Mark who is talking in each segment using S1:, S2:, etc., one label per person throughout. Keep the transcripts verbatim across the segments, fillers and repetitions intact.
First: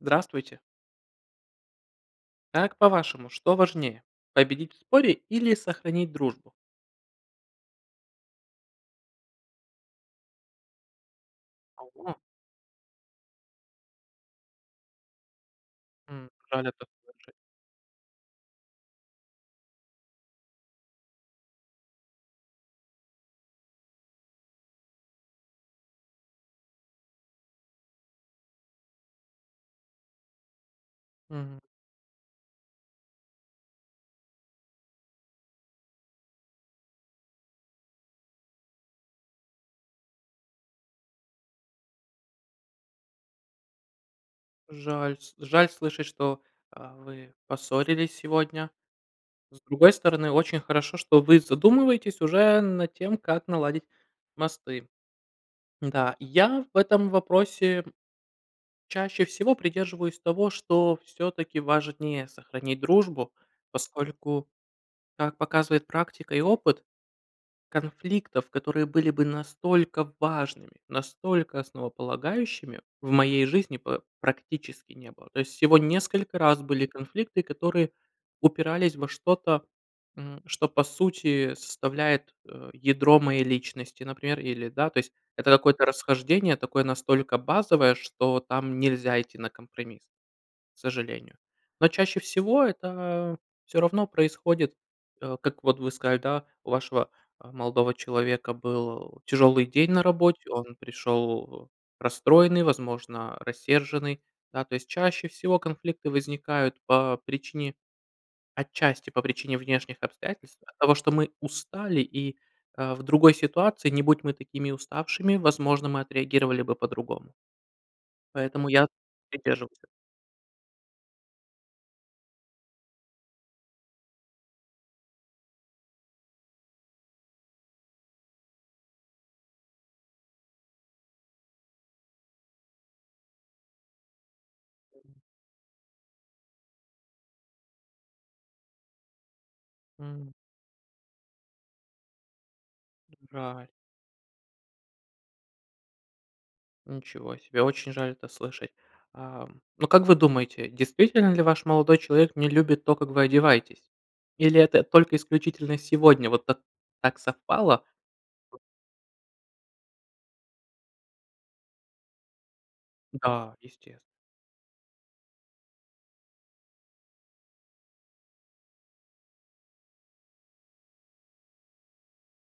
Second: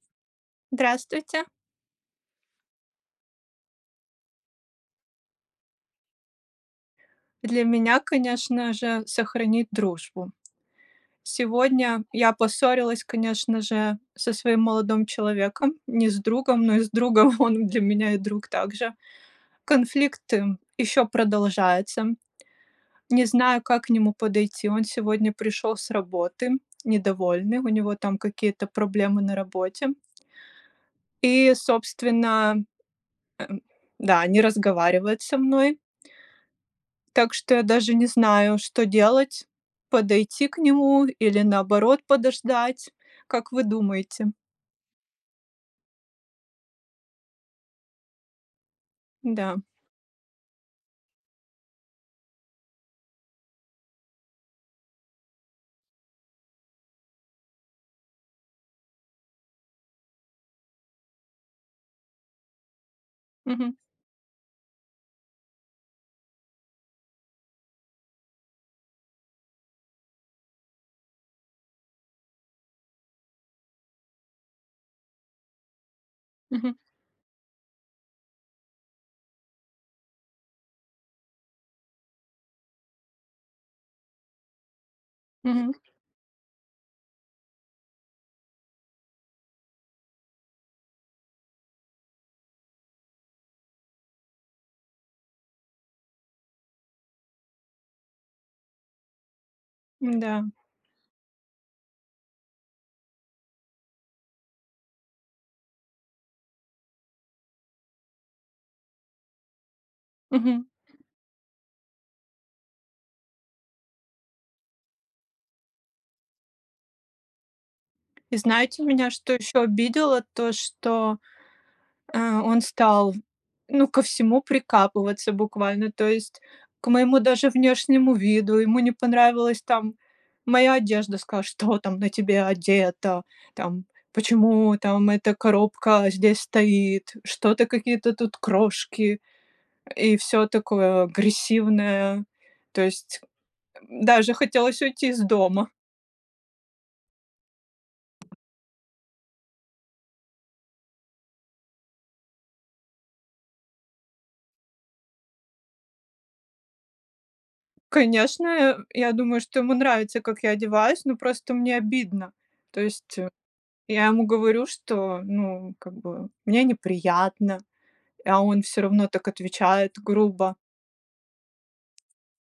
S1: Здравствуйте.
S2: Здравствуйте.
S1: Как по-вашему, что важнее победить в споре или сохранить дружбу?
S2: Для меня, конечно же, сохранить дружбу. Сегодня
S1: Ого!
S2: я поссорилась, конечно же, со своим молодым человеком, не с
S1: М,
S2: другом,
S1: рад
S2: но и
S1: это
S2: с другом,
S1: слышать.
S2: он для меня и друг также. Конфликты еще продолжаются. Не знаю, как к нему подойти. Он сегодня пришел с работы недовольный, у него там какие-то проблемы на работе. И,
S1: Мгм.
S2: собственно, м Да, не разговаривает со мной так что я даже не знаю, что делать: подойти к нему или наоборот подождать? Как вы думаете?
S1: Жаль, с жаль слышать, что, а, вы поссорились сегодня.
S2: Да.
S1: С другой стороны, очень хорошо, что вы задумываетесь уже над тем, как наладить мосты. Да, я в этом вопросе, чаще всего придерживаюсь того, что всё-таки важнее сохранить дружбу,
S2: Мгм.
S1: поскольку, как показывает практика и опыт, конфликтов, которые были бы настолько важными, настолько основополагающими в моей жизни па практически не было. То есть всего несколько раз
S2: Мгм.
S1: были конфликты, которые упирались во что-то, м, что по сути составляет, э, ядро моей личности, например, или, да, то есть это
S2: Мгм.
S1: какое-то расхождение, такое настолько базовое, что там нельзя идти на компромисс, к сожалению. Но чаще всего- это всё равно происходит, э, как вот вы сказали, да, у вашего, а, молодого человека был тяжелый день на
S2: М-да.
S1: работе, он пришел расстроенный, возможно, рассерженный. Да, то есть, чаще всего конфликты возникают по причине, отчасти, по причине внешних обстоятельств,
S2: Мгм.
S1: от того, что мы устали и, а, в другой ситуации, не будь мы такими уставшими, возможно, мы отреагировали бы по-другому.
S2: И
S1: Поэтому
S2: знаете,
S1: я
S2: меня что еще
S1: придерживаюсь это
S2: обидело? То, что, а, он стал, ну ко всему прикапываться буквально, то есть к моему даже внешнему виду, ему не понравилась там моя одежда, сказал: "Что там на тебе одето? Там почему там эта коробка здесь стоит? Что-то какие-то тут крошки?" И
S1: М.
S2: всё такое агрессивное. То есть
S1: Жаль.
S2: даже хотелось уйти из дома.
S1: Ничего себе! Очень жаль это слышать! Ам, но как вы думаете, действительно ли ваш молодой человек не любит то, как вы одеваетесь? Или это только исключительно сегодня вот так так совпало?
S2: Конечно, э, я думаю, что ему нравится, как я одеваюсь, но просто мне обидно. То есть,
S1: Да, естес
S2: я ему говорю, что ну как бы мне неприятно, а он всё равно так отвечает грубо.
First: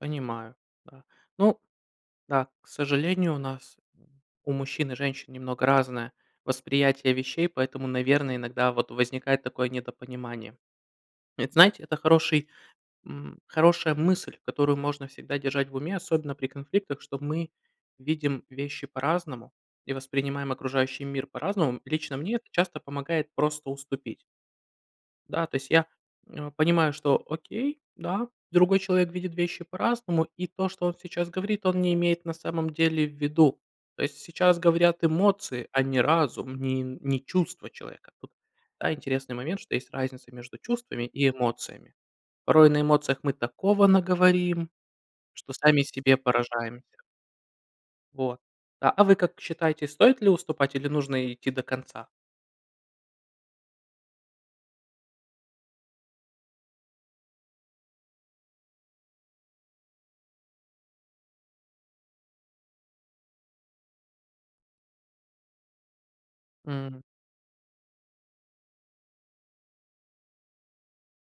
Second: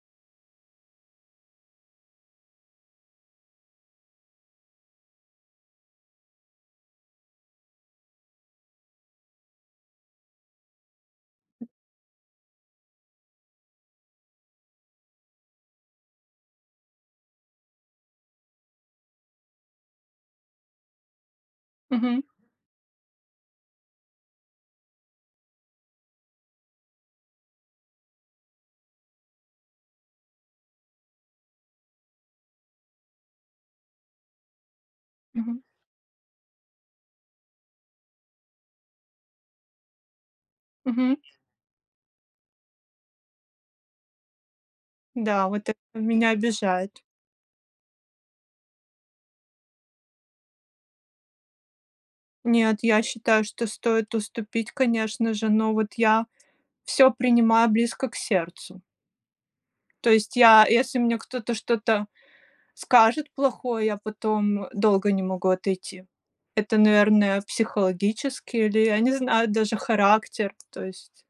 S1: Понимаю, да, ну Да. К сожалению, у нас, у мужчин и женщин, немного разное восприятие вещей, поэтому, наверное, иногда вот возникает такое недопонимание. Это, знаете, это хороший, м хорошая мысль, которую можно всегда держать в уме, особенно при конфликтах, что мы видим вещи по-разному и воспринимаем окружающий мир по-разному. Лично
S2: Мгм.
S1: мне это часто помогает просто уступить. Да, то есть я, м, а, понимаю, что окей, да, другой человек видит вещи по-разному, и то, что он сейчас говорит, он не имеет на самом деле в виду. То есть, сейчас говорят
S2: Мгм.
S1: эмоции, а не разум, не не чувства человека. Тут, да, интересный момент, что есть разница между чувствами
S2: Мгм.
S1: и эмоциями. Порой на эмоциях мы такого наговорим,
S2: Да,
S1: что
S2: вот это
S1: сами себе
S2: меня
S1: поражаемся.
S2: обижает.
S1: Вот, а а, вы как считаете, стоит ли уступать или нужно идти до конца?
S2: Нет, я считаю, что стоит уступить, конечно же, но вот я всё принимаю близко к сердцу. То есть я если мне кто-то что-то скажет плохое, я потом долго не могу отойти. Это,
S1: М.
S2: наверное, психологически или, я не знаю, даже характер. То есть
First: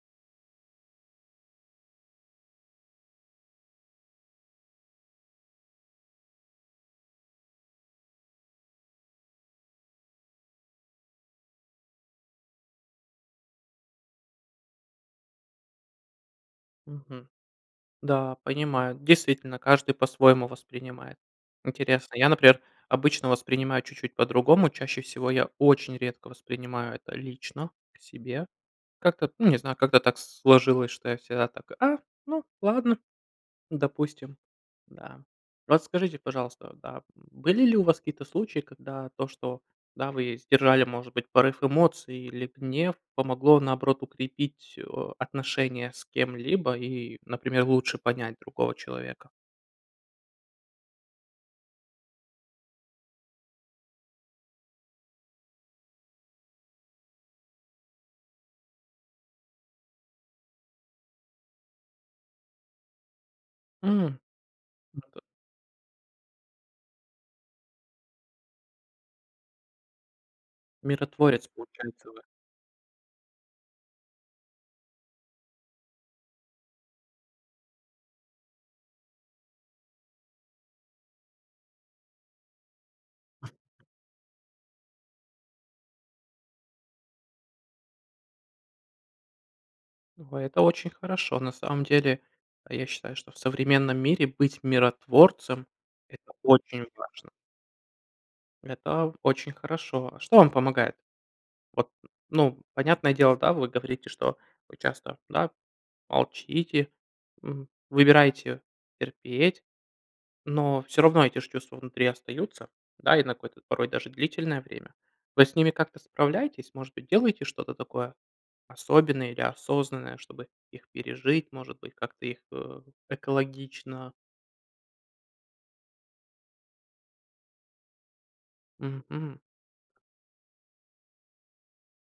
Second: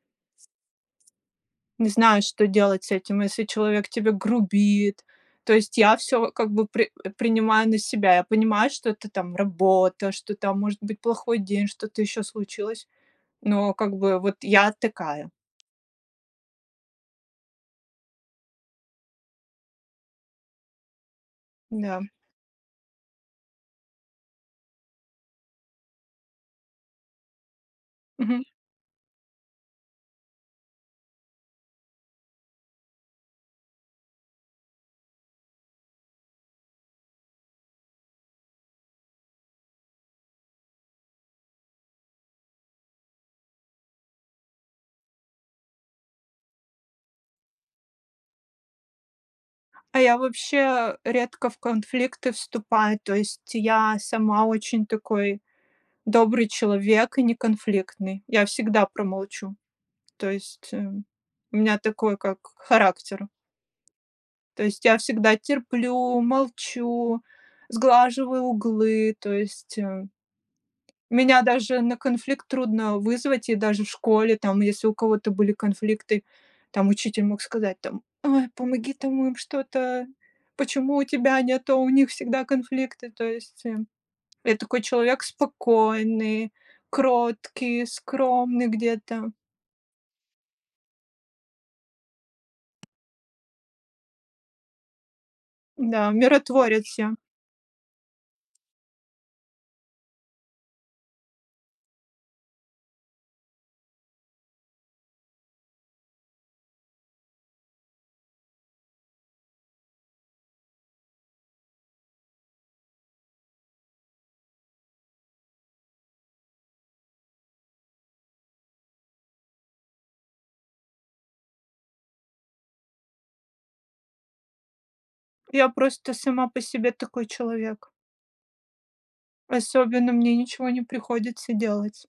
S2: Не знаю, что делать с этим, если человек тебе грубит. То есть я всё как бы при принимаю на себя, я понимаю, что это там работа, что там может быть плохой день, что-то еще случилось, но как бы вот я такая.
S1: Мгм. Да, понимаю, действительно каждый по-своему воспринимает.
S2: М-да.
S1: Интересно. Я, например, обычно воспринимаю чуть-чуть по-другому. Чаще всего я очень редко воспринимаю это лично к
S2: Мгм.
S1: себе. Как-то ну не знаю, как-то так сложилось, что я всегда так: "А, ну ладно, допустим". Да. Расскажите, пожалуйста, да, были ли у вас какие-то случаи, когда то, что да вы сдержали может быть порыв эмоций или гнев помогло наоборот укрепить, а, отношения с кем-либо и, например, лучше понять другого человека.
S2: А я вообще, редко в конфликты вступаю, то есть я сама очень такой добрый человек и не конфликтный. Я всегда промолчу, то есть, эм, у меня такой как характер
S1: М.
S2: то есть я всегда терплю, молчу, сглаживаю углы, то есть, э, меня
S1: Миротворец
S2: даже на
S1: получается вы.
S2: конфликт трудно вызвать, и даже в школе там, если у кого-то были конфликты, там учитель мог сказать там: "Ой, помоги там им что-то. Почему у тебя нету, а у них всегда конфликты?" То есть, эм, я такой человек спокойный, кроткий, скромный где-то.
S1: Ой, это очень хорошо. На самом деле, а, я считаю, что в современном мире быть миротворцем
S2: Да,
S1: это очень
S2: миротворец я.
S1: важно. Это очень хорошо. Что вам помогает? Вот, ну, понятное дело, да вы говорите, что вы часто да молчите, м, выбираете терпеть, но всё равно эти ж чувства внутри остаются, да и на какой-то порой даже длительное время. Вы с ними как-то справляетесь? Может быть, делаете что-то такое особенное или осознанное, чтобы их пережить? Может быть, как-то их, э, экологично?
S2: Я просто сама по себе такой человек.
S1: Мгм. Мгм.
S2: Особенно мне ничего не приходится делать.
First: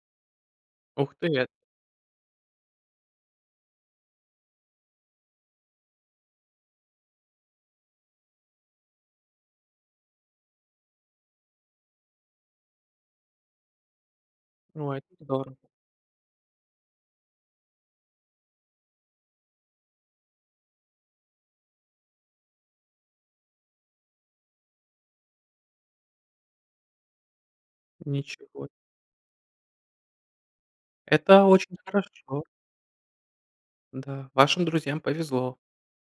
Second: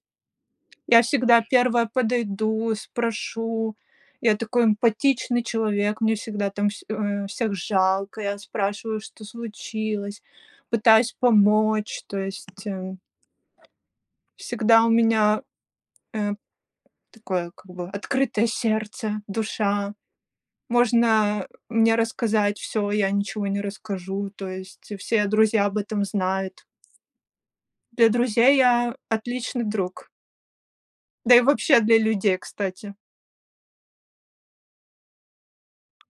S2: Я
S1: Ух ты,
S2: всегда
S1: эт
S2: первая подойду, спрошу. Я такой эмпатичный человек. Мне всегда там вс э, всех жалко, я спрашиваю: "Что случилось?" Пытаюсь помочь. То есть, эм. Всегда у
S1: Ой, это
S2: меня,
S1: здорово.
S2: э, такое как бы открытое сердце, душа. Можно, мне рассказать всё, я ничего не расскажу, то есть все друзья об этом знают. Для друзей
S1: Ничего
S2: я отличный друг. Да и
S1: Это очень
S2: вообще для людей,
S1: хорошо.
S2: кстати.
S1: Да, вашим друзьям повезло.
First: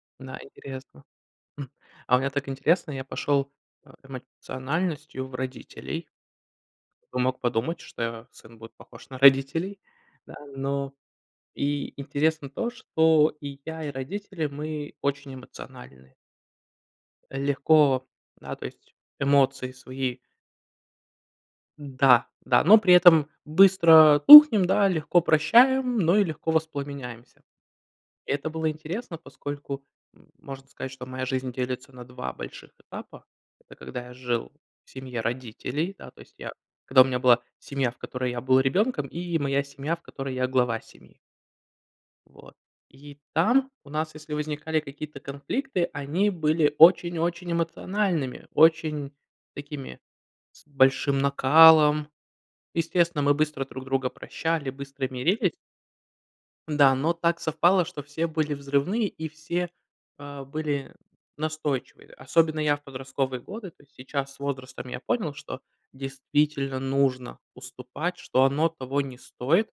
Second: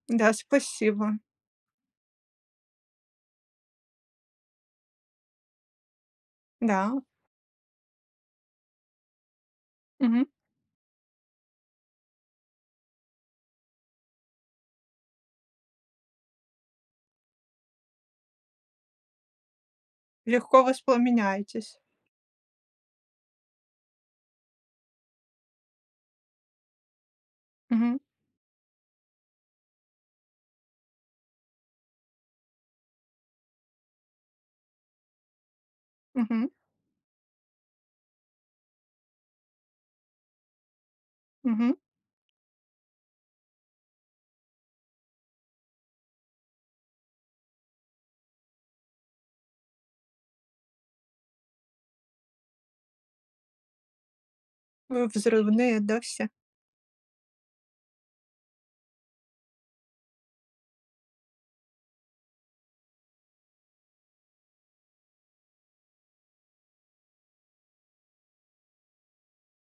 S2: Да,
S1: Да, интересно.
S2: спасибо.
S1: М. А у меня так интересно я пошел э эмоциональностью в родителей.
S2: Да.
S1: Кто бы мог подумать, что сын будет похож на родителей,
S2: Мгм.
S1: да. Но и интересно то, что и я, и родители мы очень эмоциональны. Легко. Да. То есть эмоции свои
S2: Легко воспламеняетесь.
S1: Да, да, но при этом быстро тухнем, да, легко прощаем, но и легко воспламеняемся.
S2: Мгм.
S1: Это было интересно, поскольку, м, можно сказать, что моя жизнь делится на два больших этапа. Это когда я жил в семье родителей, да, то есть
S2: Мгм.
S1: я когда у меня была семья, в которой я был ребенком, и моя семья, в которой я глава семьи.
S2: Мгм.
S1: Вот. И там у нас, если возникали какие-то конфликты, они были очень-очень эмоциональными, очень такими с большим накалом. Естественно, мы быстро друг друга прощали,
S2: Вы
S1: быстро мирились.
S2: взрывные, да, все?
S1: Да, но так совпало, что все были взрывные и все, а, были настойчивые. Особенно я в подростковые годы, то есть сейчас с возрастом я понял, что действительно нужно уступать, что оно того не стоит.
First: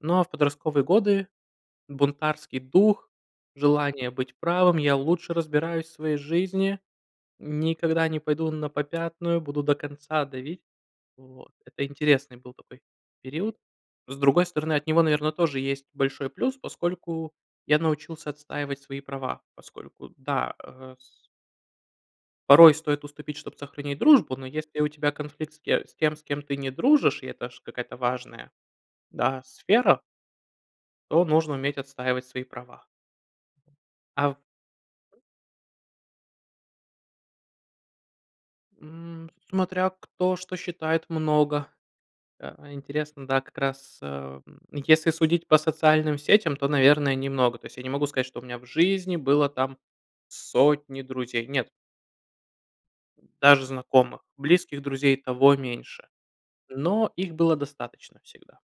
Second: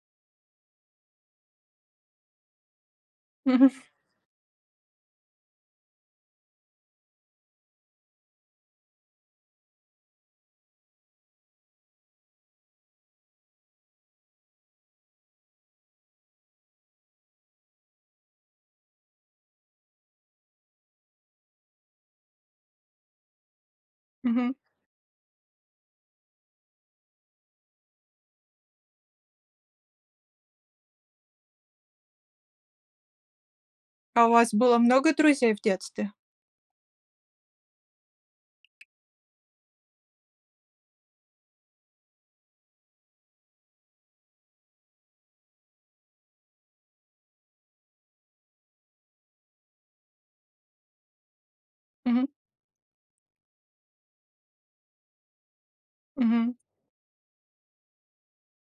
S1: Ну, а в подростковые годы бунтарский дух,
S2: Мгм.
S1: желание быть правым: "Я лучше разбираюсь в своей жизни. Никогда не пойду на попятную. Буду до конца давить". Вот. Это интересный был такой период. С другой стороны, от него, наверно, тоже есть большой плюс, поскольку я научился отстаивать свои права. Поскольку, да, а с Порой стоит уступить, чтоб сохранить дружбу, но
S2: Мгм.
S1: если у тебя конфликт с те с тем, с кем ты не дружишь и это ж какая-то важная да сфера то нужно уметь отстаивать свои права.
S2: А
S1: А
S2: у
S1: в
S2: вас было много друзей в детстве?
S1: М. Смотря, кто что считает много. Э, интересно, да, как раз, э, м, если судить по социальным сетям, то, наверное, немного. То есть я не могу сказать, что у меня в жизни было там сотни друзей. Нет.
S2: Мгм.
S1: Даже знакомых. Близких друзей и того меньше.
S2: Мгм.
S1: Но их было достаточно всегда.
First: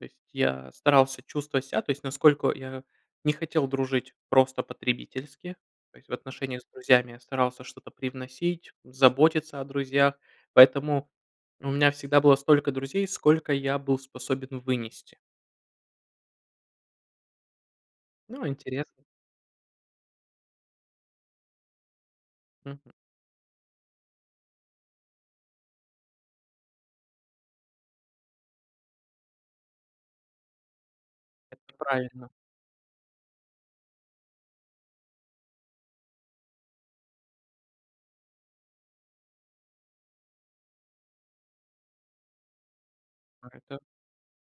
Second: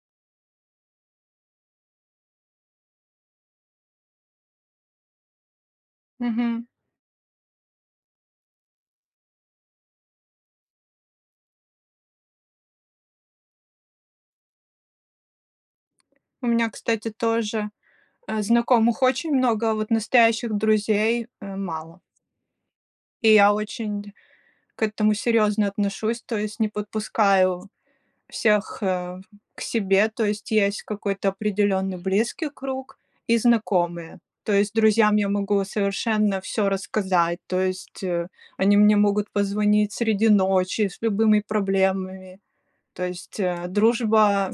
S1: То есть я старался чувствовать ся. То есть насколько я не хотел дружить просто потребительски, то есть в отношениях
S2: Мгм.
S1: с друзьями я старался что-то привносить, заботиться о друзьях. Поэтому у меня всегда было столько друзей, сколько я был способен вынести.
S2: У меня, кстати, тоже, э,
S1: Ну,
S2: знакомых
S1: интересно.
S2: очень много, а вот настоящих друзей, э, мало.
S1: Мгм.
S2: И я очень к этому серьезно отношусь, то есть не подпускаю всех, э, к себе. То есть есть какой-то
S1: Это
S2: определенный
S1: правильно.
S2: близкий круг и знакомые. То есть друзьям я могу совершенно всё рассказать, то есть, э, они мне могут позвонить среди ночи с любыми проблемами. То есть,
S1: А
S2: э,
S1: это
S2: дружба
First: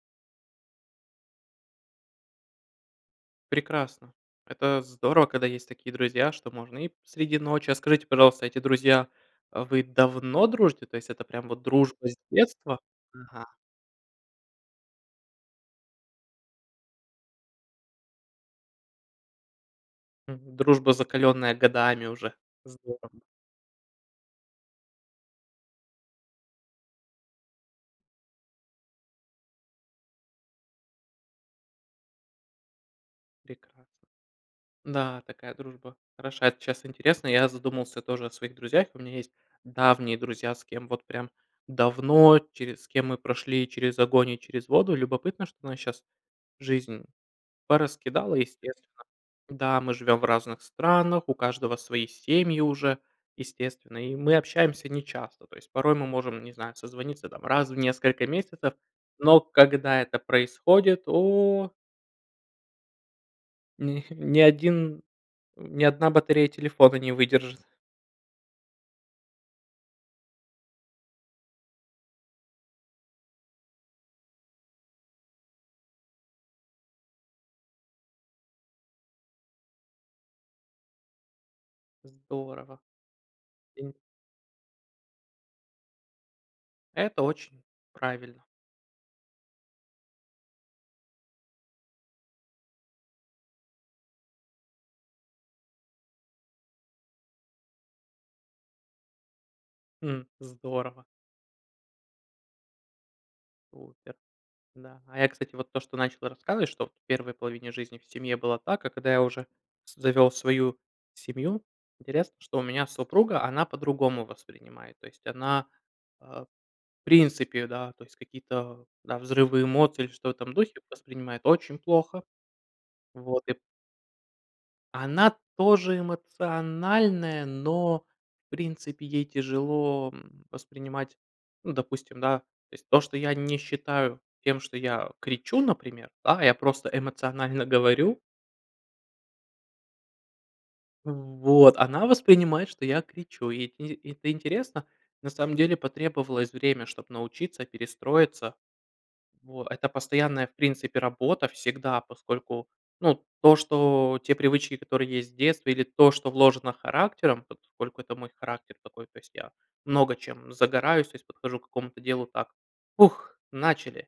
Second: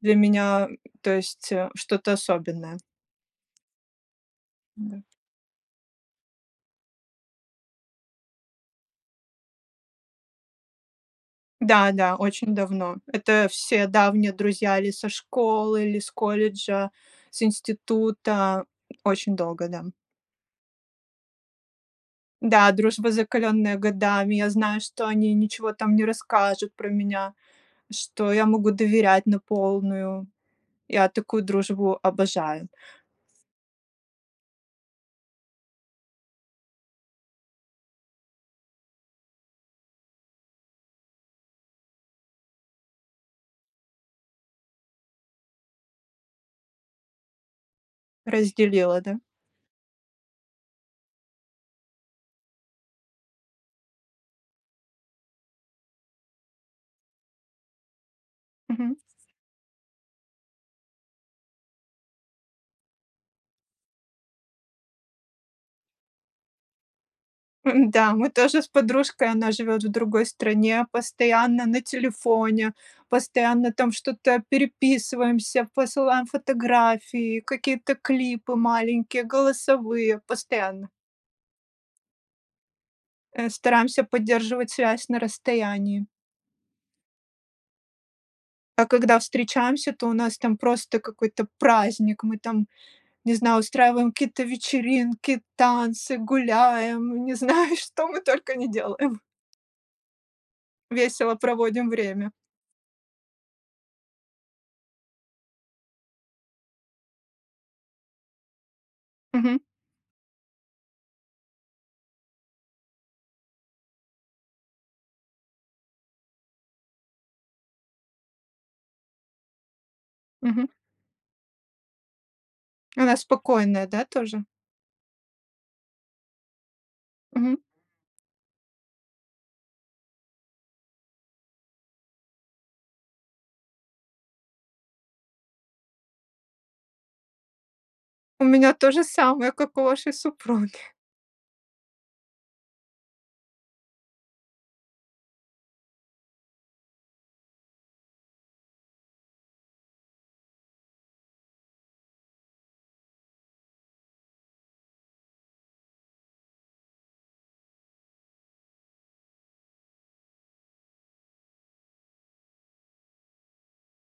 S2: для меня, м, то есть, э, что-то особенное.
S1: Прекрасно! Это
S2: М-да.
S1: здорово, когда есть такие друзья, что можно и среди ночи А скажите, пожалуйста, эти друзья, вы давно дружите? То есть это прям вот
S2: Да,
S1: дружба
S2: да,
S1: с
S2: очень
S1: детства?
S2: давно.
S1: Ага.
S2: Это все давние друзья или со школы, или с колледжа, с института. Очень долго, да.
S1: М. Дружба, закаленная годами уже.
S2: Да,
S1: Здорово.
S2: дружба, закаленная годами. Я знаю, что они ничего там не расскажут про меня, что я могу доверять на полную. Я такую дружбу обожаю.
S1: Прекрасно. Да, такая дружба хороша. Это щас интересно. Я задумался тоже о своих друзьях. И у меня есть давние друзья, с кем вот прям давно, через с кем мы прошли через огонь и через воду. Любопытно, что нас щас жизнь пораскидала,
S2: Разделила,
S1: естественно.
S2: да?
S1: Да, мы живем в разных странах, у каждого свои семьи уже, естественно, и мы общаемся нечасто. То есть порой мы можем, не знаю, созвониться, там, раз в несколько месяцев,
S2: Мгм.
S1: но когда это происходит- о! Ни ни один м, ни одна батарея телефона не выдержит.
S2: Да, мы тоже с подружкой- она живет в другой стране- постоянно на телефоне, постоянно, там, что-то переписываемся, посылаем фотографии, какие-то клипы маленькие, голосовые, постоянно.
S1: Здорово.
S2: Э,
S1: Ин
S2: стараемся поддерживать связь на расстоянии.
S1: Это очень правильно.
S2: А когда встречаемся, то у нас там просто какой-то праздник, мы там, не знаю, устраиваем какие-то вечеринки, танцы, гуляем, не знаю, что мы только не делаем.
S1: М. Здорово.
S2: Весело проводим время.
S1: Супер, да. А я, кстати, вот то, что начал рассказывать, что в первой половине жизни в семье было так, а когда я уже
S2: Мгм.
S1: с завел свою семью, интересно, что у меня супруга- она по-другому воспринимает, то есть она, а, в принципе, да, то есть какие-то, да, взрывы эмоций или что в этом духе, до
S2: Мгм.
S1: сих пор воспринимает очень плохо.
S2: Она
S1: Вот, и
S2: спокойная, да, тоже?
S1: Она тоже эмоциональная,
S2: Мгм.
S1: но, в принципе, ей тяжело, м, воспринимать, ну, допустим, да, то есть то, что я не считаю тем, что я кричу, например, да, я просто эмоционально говорю.
S2: У меня то же самое, как у вашей супруги.
S1: В вот, она воспринимает, что я кричу. Ит из и это интересно. На самом деле, потребовалось время, чтоб научиться, перестроиться. Во, это постоянная, в принципе, работа всегда, поскольку, ну, то что те привычки, которые есть в детстве, или то, что вложено характером, поскольку это мой характер такой, то есть я много чем загораюсь, то есть подхожу к какому-то делу так: ух, начали!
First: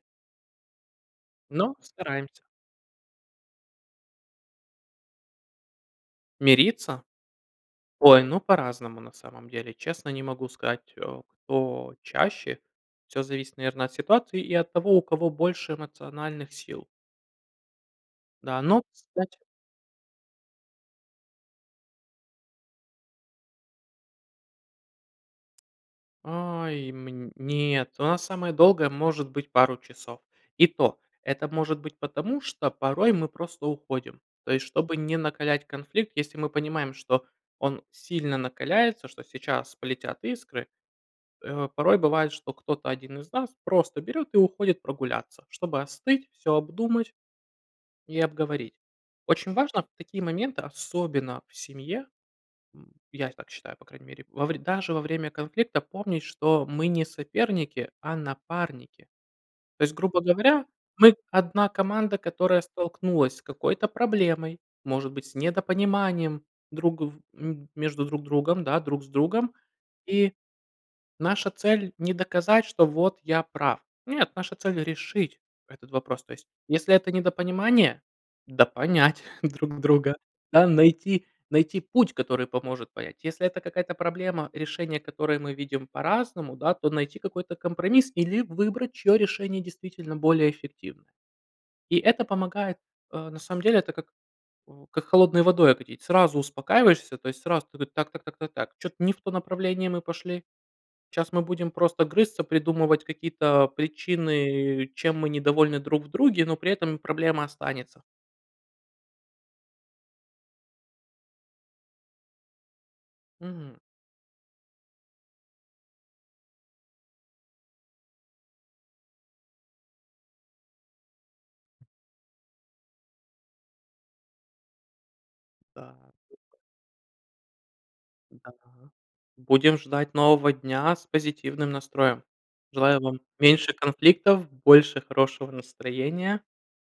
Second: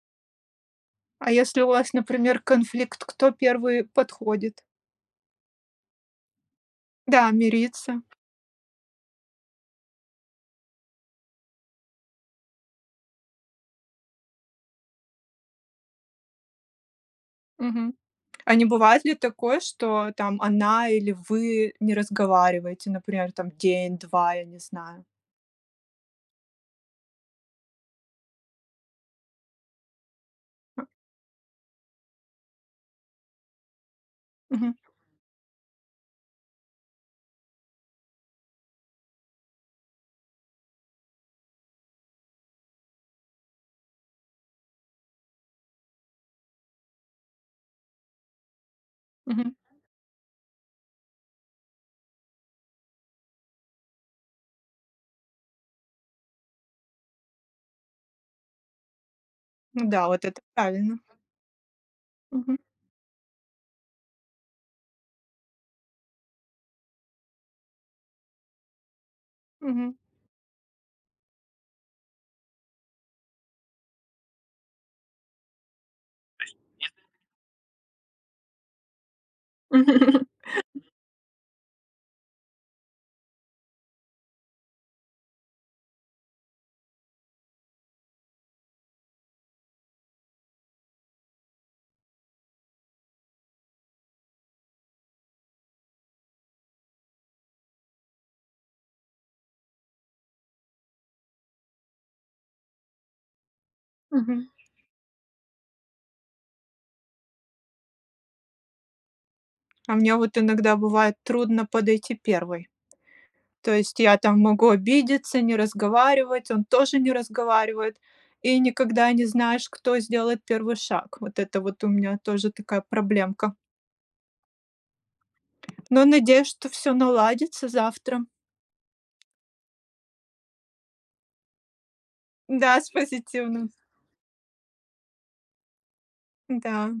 S2: А если у
S1: Но
S2: вас,
S1: стараемся.
S2: например, конфликт, кто первый подходит?
S1: Мириться?
S2: Да, мириться.
S1: Ой, ну, по-разному, на самом деле. Честно, не могу сказать, э, кто чаще. Всё зависит, наверное, от ситуации и от того, у кого больше эмоциональных сил.
S2: Мгм. А
S1: Да,
S2: не
S1: но
S2: бывает ли
S1: кстати
S2: такое, что, там, она или вы не разговариваете, например, там, день, два, я не знаю?
S1: Ай, мн нет, у нас самое долгое, может быть, пару часов. И
S2: А.
S1: то, это может быть потому, что порой мы просто уходим. То есть,
S2: Мгм.
S1: чтобы не накалять конфликт, если мы понимаем, что он сильно накаляется, что сейчас полетят искры, э, порой бывает, что кто-то один из нас просто берёт и уходит прогуляться, чтобы остыть, всё обдумать и обговорить. Очень
S2: Мгм.
S1: важно в такие моменты, особенно в семье- м, я так считаю, по крайней мере- во вре даже во время конфликта помнить, что мы не соперники, а напарники. То есть,
S2: Да,
S1: грубо
S2: вот это
S1: говоря,
S2: правильно.
S1: мы одна команда,
S2: Мгм.
S1: которая столкнулась с какой-то проблемой, может быть, с недопониманием друг в м между друг другом, да, друг с другом,
S2: Мгм.
S1: и наша цель не доказать, что вот я прав. Нет, наша цель решить этот вопрос. То есть если это недопонимание- допонять друг друга, да, найти найти путь, который поможет понять. Если это какая-то проблема, решение которой мы видим по-разному, да, то найти какой-то компромисс или выбрать, чье решение действительно более эффективное. И это помогает, э, на самом деле, это как в как холодной водой окатить. Сразу успокаиваешься, то есть сразу ты: так так так так так, чё-то не в то направление мы пошли. Щас мы будем просто грызться, придумывать какие-то
S2: Мгм.
S1: причины, чем мы недовольны друг в друге, но при этом проблема останется.
S2: А мне вот иногда бывает трудно подойти первой. То
S1: Мгм.
S2: есть я там могу обидеться, не разговаривать, он тоже не разговаривает, и никогда не знаешь, кто сделает первый шаг. Вот это вот у меня тоже такая проблемка.
S1: Да.
S2: Но надеюсь, что всё наладится завтра.
S1: Да. Будем ждать нового дня с позитивным настроем.
S2: Да, с
S1: Желаю вам
S2: позитивным.
S1: меньше конфликтов, больше хорошего настроения.
S2: Да.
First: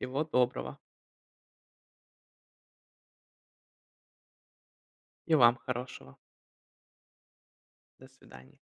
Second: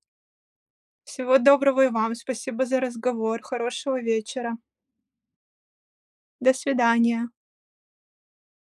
S1: Всего доброго.
S2: Всего доброго и вам. Спасибо за разговор. Хорошего вечера.
S1: И вам хорошего.
S2: До свидания.
S1: До свидания.